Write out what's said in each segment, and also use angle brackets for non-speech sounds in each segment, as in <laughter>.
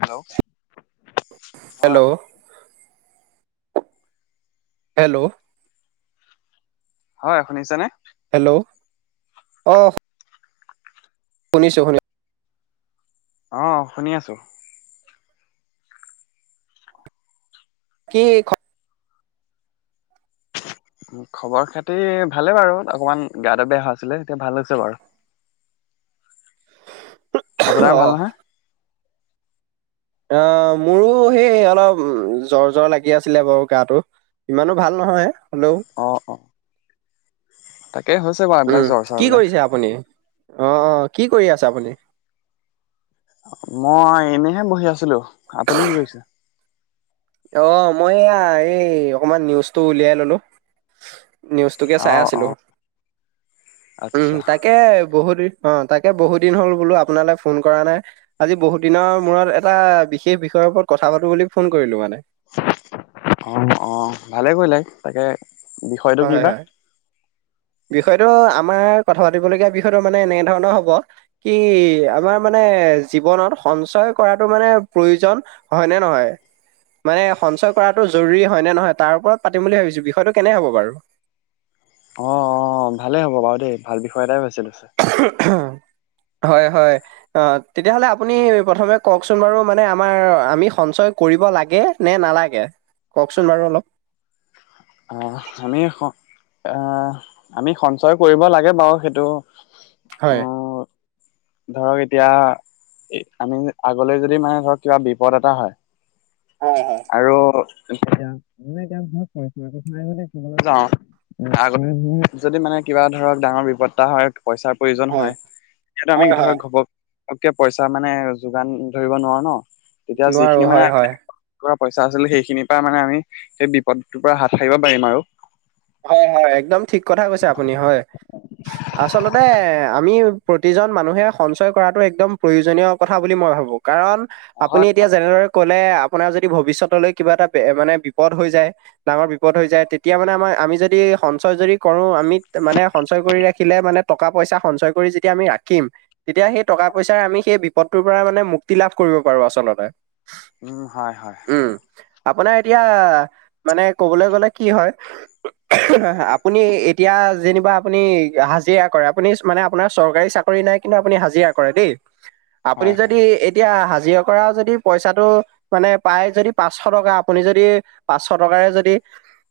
Hello হয়। Hello hello? হয়, শুনিছে নে? অফ শুনিছো শুনি অ' শুনি আছো। কি খবৰ খাতি ভালে বাৰু, অকমান গা বেয়া হোৱা আছিলে তেতিয়া ভাল হৈছে বাৰু। <inaudible> আপোনাৰ ভাল নহয়? অঁহ মোৰো সেই অলপ জ্বৰ জ্বৰ লাগি আছিলে বাৰু গাটো। ইমানো ভাল নহয়। হ'লেও অঁ অঁ। উম কি কৰিছে আপুনি? অ অ কি কৰি আছে আপুনি? মই এনেইহে বহি আছিলো, আপুনি কি কৰিছে? অ মই এইয়া এই অকমান নিউজটো উলিয়াই ললো। নিউজটোকে চাই অ' আছিলো, অ' উম আচ্ছা তাকে বহুত দিন অ তাকে বহুত দিন হ'ল বোলো আপোনালৈ ফোন কৰা নাই, আজি বহুত দিনৰ মূৰত এটা বিশেষ বিষয়ৰ ওপৰত কথা পাতো বুলি ফোন কৰিলো মানে। অ' অ' ভালেই কৰিলাই, তাকে বিষয়টো কি হয় বা? হয়, বিষয়টো আমাৰ কথা পাতিবলগীয়া বিষয়তো মানে এনে ধৰণৰ হব, কি আমাৰ মানে জীৱনত সঞ্চয় কৰাটো মানে প্ৰয়োজন হয় ন নহয়? মানে সঞ্চয় কৰাতটো জৰুৰী হয় নে নহয় তাৰ ওপৰত পাতিম বুলি ভাবিছো, বিষয়টো কেনে হ'ব বাৰু। <unintelligible> অ' অ' ভালেই হ'ব বাৰু দেই, ভাল বিষয় এটাই ভ হ <unintelligible> হয় হয়, অ', তেতিয়াহলে আপুনি প্ৰথমে কওঁকচোন বাৰু মানে আমাৰ আমি সঞ্চ কৰিব লাগে নে নালাগে কওঁকচোন বাৰু অলপ। অ আমি অ আমি সঞ্চয় কৰিব লাগে বাৰু, সেইটো হয়। উম ধৰক এতিয়া আমি আগলৈ যদি মানে ধৰক কিবা বিপদ এটা হয় হয় হয়। আৰু এতিয়া মানে এতিয়াাল <unintelligible> লৈ যাওঁ আগতে যদি মানে কিবা ধৰক ডাঙৰ বিপত্তা হয় <unintelligible> পইচাৰ প্ৰয়োজন হয় তেতিয়াতো আমি হয় হয় ধৰক ঘপক কে পইচা মানে যোগান ধৰিব নোৱাৰো ন, তেতিয়া নোৱাৰো যিখিনি মানে হয় হয়। পইচা আছিল সেইখিনিৰ পৰা মানে আমি সেই বিপদটোৰ পৰা হাত সাৰিব পাৰিম আৰু। হয় হয় একদম ঠিক কথা কৈছে আপুনি হয়। আচলতে আমি প্ৰতিজন মানুহে সঞ্চয় কৰাটো একদম প্ৰয়োজনীয় কথা বুলি মই ভাবোঁ। কাৰণ আপুনি হয় এতিয়া হয় যেনেদৰে ক'লে আপোনাৰ যদি ভৱিষ্যতলৈ কিবা এটা মানে বিপদ হৈ যায় ডাঙৰ বিপদ হৈ যায় তেতিয়া মানে আমাৰ আমি যদি সঞ্চয় যদি কৰো আমিত মানে সঞ্চয় কৰি ৰাখিলে মানে টকা পইচা সঞ্চয় কৰি যদি আমি ৰা খিম, তেতিয়া সেই টকা পইচাৰ আমি সেই বিপদটোৰ পৰা মানে মুক্তি লাভ কৰিব পাৰো আচলতে। উম হয় হয়। উম, আপোনাৰ এতিয়া মানে ক'বলৈ গলে কি হয় হয় হয় আপুনি এতিয়া যেনিবা আপুনি হাজিৰা কৰে, আপুনি মানে আপোনাৰ চৰকাৰী চাকৰি নাই, কিন্ত আপুনি হাজিৰা কৰে দে', আপুনি হয় হয় যদি এতিয়া হাজি জিৰা কৰা যদি পইচাটো মানে পায় যদি পাঁচশ টকা আপুনি যদি পাঁচশ টকাৰে যদি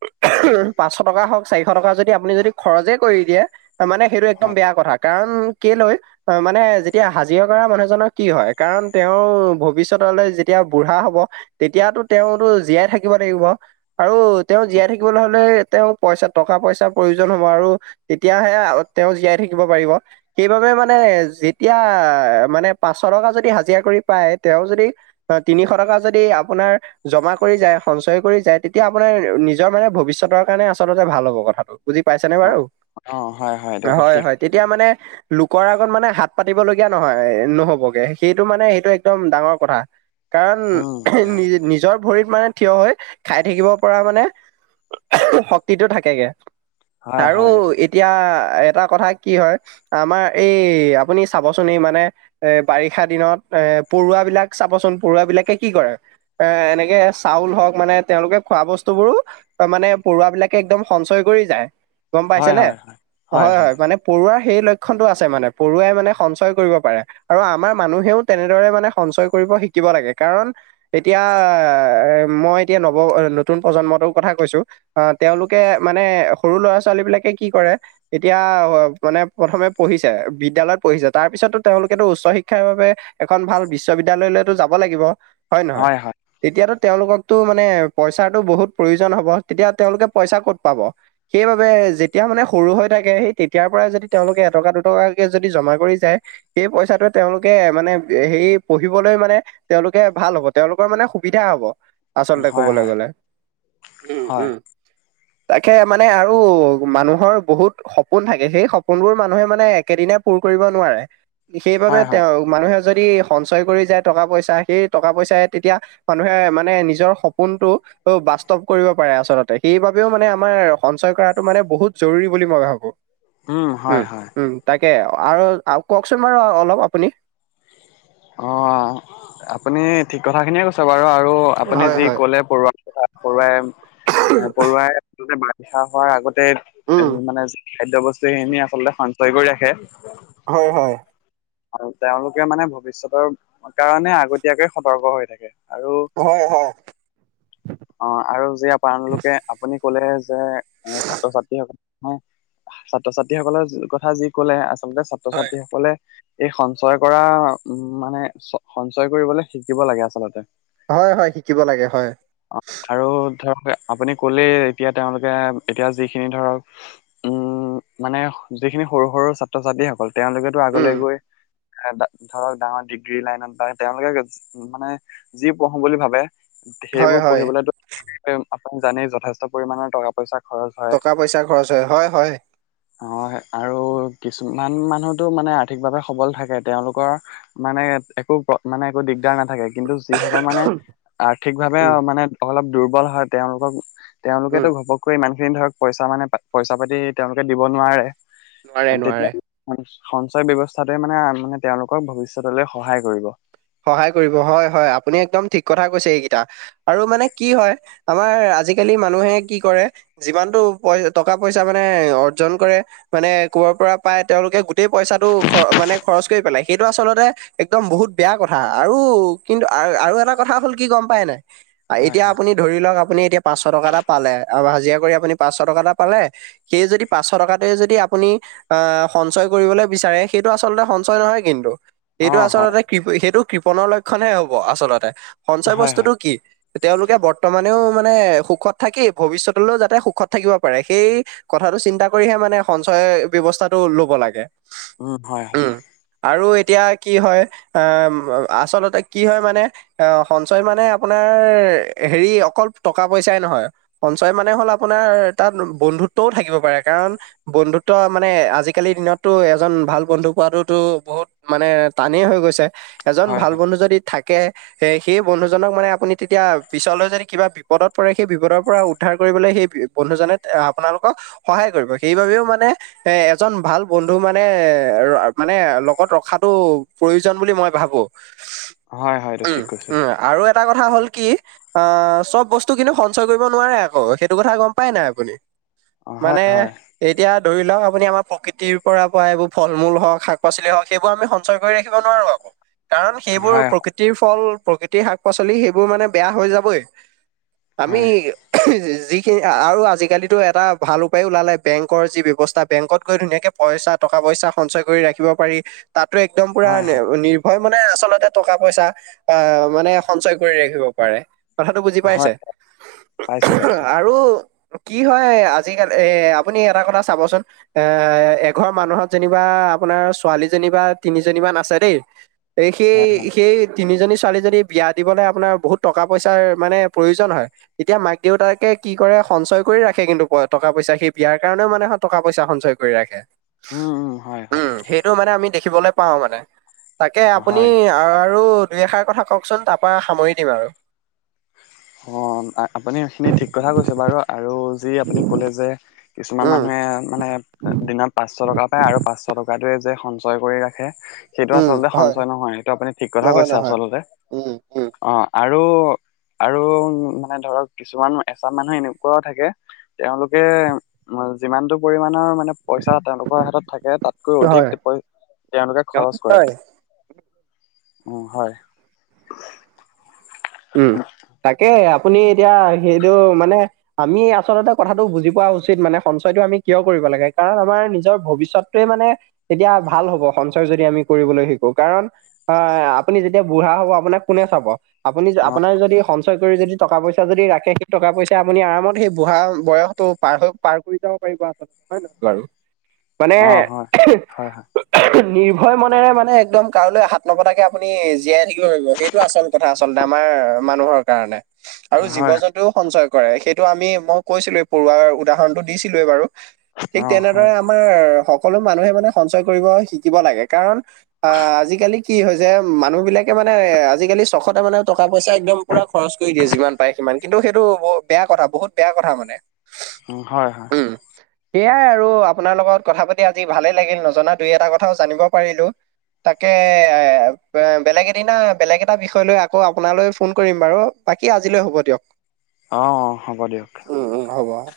উ <unintelligible> পাঁচশ টকা হওঁক, চাৰিশ টকা যদি আপুনি যদি খৰজে কৰি দিয়ে তামানে সেটো একদম হয় বেয়া কথা কাৱণ উ কেলৈ অ' মানে যেতিয়া হাজিৰা কৰা মানুহজনৰ কি হয়, কাৰণ তেওঁ ভৱিষ্যতলৈ যেতিয়া বুঢ়া হ'ব তেতিয়াতো তেওঁটো জীয়াই থাকিব লাগিব আৰু তেওঁ জীয়াই থাকিবলৈ হ'লে তেওঁ পইচা, টকা পইচা প্ৰয়োজন হ'ব আৰু তেতিয়াহে তেওঁ জীয়াই থাকিব পাৰিব। সেইবাবে মানে যেতিয়া মানে পাঁচশ টকা যদি হাজিৰা কৰি পায়, তেওঁ যদি তিনি শ টকা যদি আপোনাৰ জমা কৰি যায়, সঞ্চয় কৰি যায়, তেতিয়া আপোনাৰ নিজৰ মানে ভৱিষ্যতৰ মানে আচলতে ভাল হ'ব কথাটো, বুজি পাইছেনে অ বাৰু? অ হয় দিয়ক হয়, ঠিক হয় তেতিয়া মানে লোকৰ আগত মানে হাত পাতিব লগীয়া নহয়, নহ'বগে। সেইটো মানে হেটো একদম ডাঙৰ কথা। কাৰণ উম নি নিজৰ ভৰিত মানে থিয় হৈ খাই থাকিব পৰা মানে শক্তিটো থাকেগে, হয় হয় আৰু হয় এতিয়া এটা কথা কি হয় আমাৰ এই আপুনি চাবচোন এই মানে এ বাৰিষা দিনত এ পৰুৱাবিলাক চাবচোন পৰুৱাবিলাকে কি কৰে এ এনেকে চাউল হওক মানে তেওঁলোকে খোৱা বস্তু বোৰো মানে পৰুৱা বিলাকে একদম সঞ্চয় কৰি যায়। গম পাইছে হয় ন হয় হয় হয় হয় মানে পৰুৱাৰ সেই লক্ষণতটো আছে মানে পৰুৱাই মানে সঞ্চয় কৰিব পাৰে, আৰু আমাৰ মানুহেও তেনেদৰে মানে সঞ্চয় কৰিব শিকিব লাগে। কাৰণ এতিয়া মই এতিয়া নৱ নতুন প্ৰজন্মটোৰ কথা কৈ ছো অ' তেওঁলোকে মানে সৰু ল'ৰা-ছোৱালী বিলাকে কি কৰে, এতিয়া মানে প্ৰথমে পঢ়ি পিছে আৰু বিদ্যালয়ত পঢ়িছে, তাৰ পিছতো তেওঁলোকেটো উচ্চ শিক্ষাৰ বাবে এখন ভাল বিশ্ববিদ্যালয়লৈতো যাব লাগিব। হয় নহয়? তেতিয়াতো তেওঁলোককতো মানে পইচাৰটো বহুত প্ৰয়োজন হ'ব তেতিয়া তেওঁলোকে পইচা ক'ত পাব, সেইবাবে যেতিয়া মানে সৰু হৈ থাকে সেই তেতিয়াৰ পৰাই যদি তেওঁলোকে এটকা দু দুটকাকে যদি জমা কৰি যায়, সেই পইচাটো তেওঁলোকে মানে হেই পঢ়িবলৈ মানে তেওঁলোকে ভাল হ'ব, তেওঁলোকৰ মানে সুবিধা হ'ব আচলতে ক'বলৈ হয় গ'লে। উ, উ। হয় <inaudible> তাকে মানে আৰু মানুহৰ বহুত সপোন থাকে, হেই সপোনবোৰ মানুহে মানে একেদিনা পূৰ কৰিব নোৱাৰে। সেইবাবে হয় হয় তেওঁ, মানুহে যদি সঞ্চয় কৰি যায় টকা পইচা, সেই টকা পইচাই তেতিয়া মানুহে মানে নিজৰ সপোনটো অ' বাস্তৱ কৰিব পাৰে আচলতে। সেইবাবেও মানে আমাৰ সঞ্চয় কৰাটো মানে বহুত জৰুৰী বুলি মই ভাবোঁ। উ হয়, হয়। তে আৰু, আও কওঁকচোন বাৰু অলপ আপুনি। অ' আপুনি ঠিক কথাখিনিয়ে কৈছে। বাৰু আৰু আপুনি হয়, যি হয়, ক'লে পৰুৱা কথা পৰুৱাই, আ পৰুৱাই আচলতে বা ৰিষা হোৱাৰ আগতে উ উম, মানে খাদ্য বস্তুখিনি আচলতে সঞ্চয় কৰি ৰাখে। হয়, হয়। আৰু তেওঁলোকে মানে ভৱিষ্যতৰ কাৰণে আগতিয়াকে সতৰ্ক হৈ থাকে। আৰু হয়, হয়। অ' আৰু যে আপানালোকে, আপুনি ক'লে যে এ ছাত্ৰ-ছাত্ৰীস, ছাত্ৰ-ছাত্ৰীসকলে যি কথা যি ক'লে আচ আচলতে হয়, ছাত্ৰ-ছাত্ৰীসকলে এই সঞ্চয় কৰা উ মানে চ-সঞ্চয় কৰিবলৈ শিকিব লাগে আচলতে। হয়, হয় শিকিব লাগে হয়। অ আৰু ধৰক আপুনি ক'লেই এতিয়া তেওঁলোকে এতিয়া যিখিনি ধৰক উ মানে যিখিনি সৰু সৰু ছাত্ৰ-ছাত্ৰীসকল তেওঁলোকেতো উম, আগলৈ গৈ আ ধ-ধৰক ডাঙৰ ডিগ্ৰী লাইনত বা তেওঁলোকে মানে যি পঢ়ো বুলি ভাবে হয়, সেইবোৰ হয়, পঢ়িবলেটো আপুনি জানেই যথেষ্ট পৰিমানৰ টকা পইচা খৰচ হয়। টকা পইচা খৰচ হয়, হয়, হয়। অ' আৰু কিছুমান মানুহতো মানে আৰ্থিকভাৱে সবল থাকে, তেওঁলোকৰ মানে একো মানে একো দিগদাৰ না থাকে কিন্তু যিসকল মানে আৰ্থিক ভাৱে উম, মানে অলপ দুৰ্বল হয় তেওঁলোকক উম, তেওঁলোকেতো ঘপকৈ ইমান খিনি ধৰক পইচা মানে পা, পইচা-পাতি তেওঁলোকে দিব নোৱাৰে। নোৱাৰে <unintelligible> নোৱাৰে তেতিয়াতো সঞ্চয় ব্যৱস্থাটোৱে মানে-মানে তেওঁলোকক ভৱিষ্যতলৈ সহায় কৰিব। সহায় কৰিব হয় হয় আপুনি একদম ঠিক কথা কৈছে এইকেইটা, আৰু মানে কি হয় আমাৰ আজিকালি মানুহে কি কৰে, যিমানটো পই টকা পইচা মানে অৰ্জন কৰে, মানে কবাৰ পৰা পাই তেওঁলোকে গোটেই পইচাটো খ মানে খৰচ কৰি পেলাই সেইটো আচলতে একদম বহুত বেয়া কথা আৰু, কিন্তু আৰু এটা কথা হ'ল কি গম পাই নে, হয় এতিয়া হয় আপুনি ধৰি লওক আপুনি এতিয়া পাচশ টকা এটা পালে হাজিৰা কৰি আপুনি পাঁচশ টকা এটা পালে, সেই যদি পচশ টকাটোৱে যদি আপুনি, আহ সঞ্চয় কৰিবলৈ বিচাৰে সেইটো আচলতে সঞ্চয় নহয় কিন্তু। অ সেইটো হয় আচলতে কৃ, সেইটো কৃপনৰ লক্ষণহে হ'ব আচলতে। সঞ্চয় হয় হয় বস্তুটো কি? তেওঁলোকে বৰ্তমানেও মানে সুখত থাকি ভৱিষ্যতলও যাতে সুখত থাকিব পাৰে সেই কথা চিন্তা কৰিহে মানে সঞ্চয় ব্যৱস্থাটোৰ ল'ব লাগে। উ হয়, হয়। উম আৰু এতিয়া কি হয়। আ আচলতে কি হয় মানে আ সঞ্চয় মানে আপোনাৰ হেৰি অকল টকা পইচাই নহয়, সঞ্চয় মানে হ'ল আপোনাৰ তাত বন্ধুত্বও থাকিব পাৰে কাৰণ বন ধুত্ব মানে আজিকালিৰ দিনততো এজন ভাল বন্ধু পোৱাটোতো বহুত মানে টানেই হৈ গৈছে। এজন হয় ভাল হয় বন্ধু যদি থাক কে সেই বন্ধুজনক মানে আপুনি তেতিয়া পিছলৈ যদি কিবা বিপদত পৰে সেই বিপদৰ পৰা উদ্ধাৰ কৰি কৰিবলৈ সেই বন্ধুজনে আপোনালোকক সহায় কৰিব সেই বাবেও মানে সে এজন ভাল বন্ধু মানে-মানে লগত ৰখাটো প্ৰয়োজন বুলি মই ভাবোঁ। হয় হয় এইটো উম, ঠিক কৈছে। উম, আৰু এ এটা কথা হ'ল কি, আহ চব বস্তু কিন্তু সঞ্চয় কৰিব নোৱাৰে আকৌ সেইটো কথা গম পাই নে আপুনি? অ' হয় মানে, হয় এতিয়া ধৰি লওক, আপুনি আমাৰ প্ৰকৃতিৰ পৰা এইবোৰ ফল মূল হওক শাক পচলি হওক সেইবোৰ আমি সঞ্চয় কৰি ৰাখিব <unintelligible> কাৰণ সেইবোৰ হয় প্ৰকৃতিৰ ফল প্ৰকৃতিৰ শাক পাচলি সেইবোৰ মানে বেয়া হৈ যাবই, আমি হয় যিখিনি আৰু আজিকালিতো এটা ভাল উপায় ওলালে বেংকৰ যি ব্যৱস্থা বেংকত গৈ ধুনীয়াকৈ পইচা ট পইচা সঞ্চয় কৰি ৰাখিব পাৰি তাতো একদম পুৰা হয় হয় নিৰ্ভৰ মানে আচলতে টকা পইচা আহ মানে সঞ্চয় কৰি ৰাখিব পাৰে। কথাটো বুজি পাইছে হয় পাইছো পাইছো আৰু কি হয় আজিকালি এ আপুনি এটা কথা চাবচোন এ এঘৰ মানুহত যেনিবা আপোনাৰ ছোৱালীজনী বা তিনিজনীমান আছে দেই, সেই হয় হয় সেই তিনিজনী ছোৱালী ছোৱালী যদি বিয়া দিবলৈ আপোনাৰ বহুত টকা পইচাৰ মানে প্ৰয়োজন হয় তেতিয়া মাক দেউতাকে কি কৰে সঞ্চয় কৰি ৰাখে কিন্তু টকা পইচা সি বিয়াৰ কাৰণেও মানে টকা পইচা সঞ্চয় কৰি ৰাখে। উম উম হয় হয়। উম সেইটো মানে আমি দেখিবলৈ পাও মানে, তাকে আপুনি হয় আৰু দুই এষাৰ কথা কওকচোন তাৰপ সামৰি দিম আৰু। অ আপুনি সেইখিনি ঠিক কথা কৈছে বাৰু আৰু যি আপুনি কলে যে কিছুমান উম মানুহে মানে দিনত পাঁচশ টকা পায় আৰু পাঁচশ টকাটোয়ে যে সঞ্চয় কৰি ৰাখে। সেইটো উম আচতে হয় সঞ্চয় নহয় এইটো আপুনি ঠিক কথা নহয় কৈছে নহয় আচতে উম উম অ আৰু আৰু মানে ধৰক কিছুমান এচা মানুহ এনেকুৱাও থাকে তেওঁলোকে যিমানটো পৰিমাণৰ মা মে পইচা তেওঁলোকৰ হাতত থাকে তাতকৈ হয় অধিক তেওঁলোকে খৰচ কৰে। হয় উ হয়। উম তাকে আপুনি এতিয়া সেইটো মানে আমি আচলতে কথাটো বুজি পোৱা উচিত মানে সঞ্চয়তটো আমি কিয় কৰিব লাগে কাৰণ আমাৰ নিজৰ ভৱিষ্যতোৱে মানে তেতিয়া ভাল হ'ব সঞ্চয় যদি আমি কৰিবলৈ শিকো কাৰণ আপুনি যেতিয়া বুঢ়া হব আপোনাক কোনে চাব? আপুনি অ আপোনাৰ যদি সঞ্চয় কৰি যদি টকা পইচা যদি ৰাখে সেই টকা পইচা আপুনি আৰামত সেই বুঢ়া বয়সতো পাৰ হৈ পাৰ কৰি যাব পাৰিব আচলতে হয় নে নহয় বাৰু। মানে অ হয় হয় <unintelligible> নিৰ্ভয় মনেৰে মানে একদম কাৰোলৈ হাত নপতাকে আপুনি জীয়াই থাকিব পাৰিব সেইটো আচল কথা। আচলতে আমাৰ মানুহৰ কাৰণে আৰু হয় জীৱ হয় জন্তুও সঞ্চয় কৰে সেইটো আমি মই কৈছিলোৱে পৰুৱাৰ উদাহৰণটো দিছিলোৱে বাৰু। ঠিক অ হয় তেনেদৰে আমাৰ সক সকলো মানুহে মানে সঞ্চয় কৰিব শিকিব লাগে, কাৰণ আহ আজিকালি কি হৈছে মানুহ বিলাক কে মানে আজিকালি তে মানে টকা পইচা একদম পুৰা খৰচ কৰি দিয়ে যিমান পাই সিমান কিন্তু সেইটো ব বেয়া কথা বহুত বেয়া কথা মানে হয় হয়। সেইয়াই আৰু আপোনাৰ লগত কথা পাতি আজি ভালে লাগিল নজনা দুই এটা কথাও জানিব পাৰিলো। তাকে এ বেলেগ এদিনা বেলেগ এটা বিষয় লৈ আকৌ আপোনালৈ ফোন কৰিম বাৰু বাকী আজিলৈ হ'ব দিয়ক। অঁ অঁ হ'ব দিয়ক উম উম হ'ব।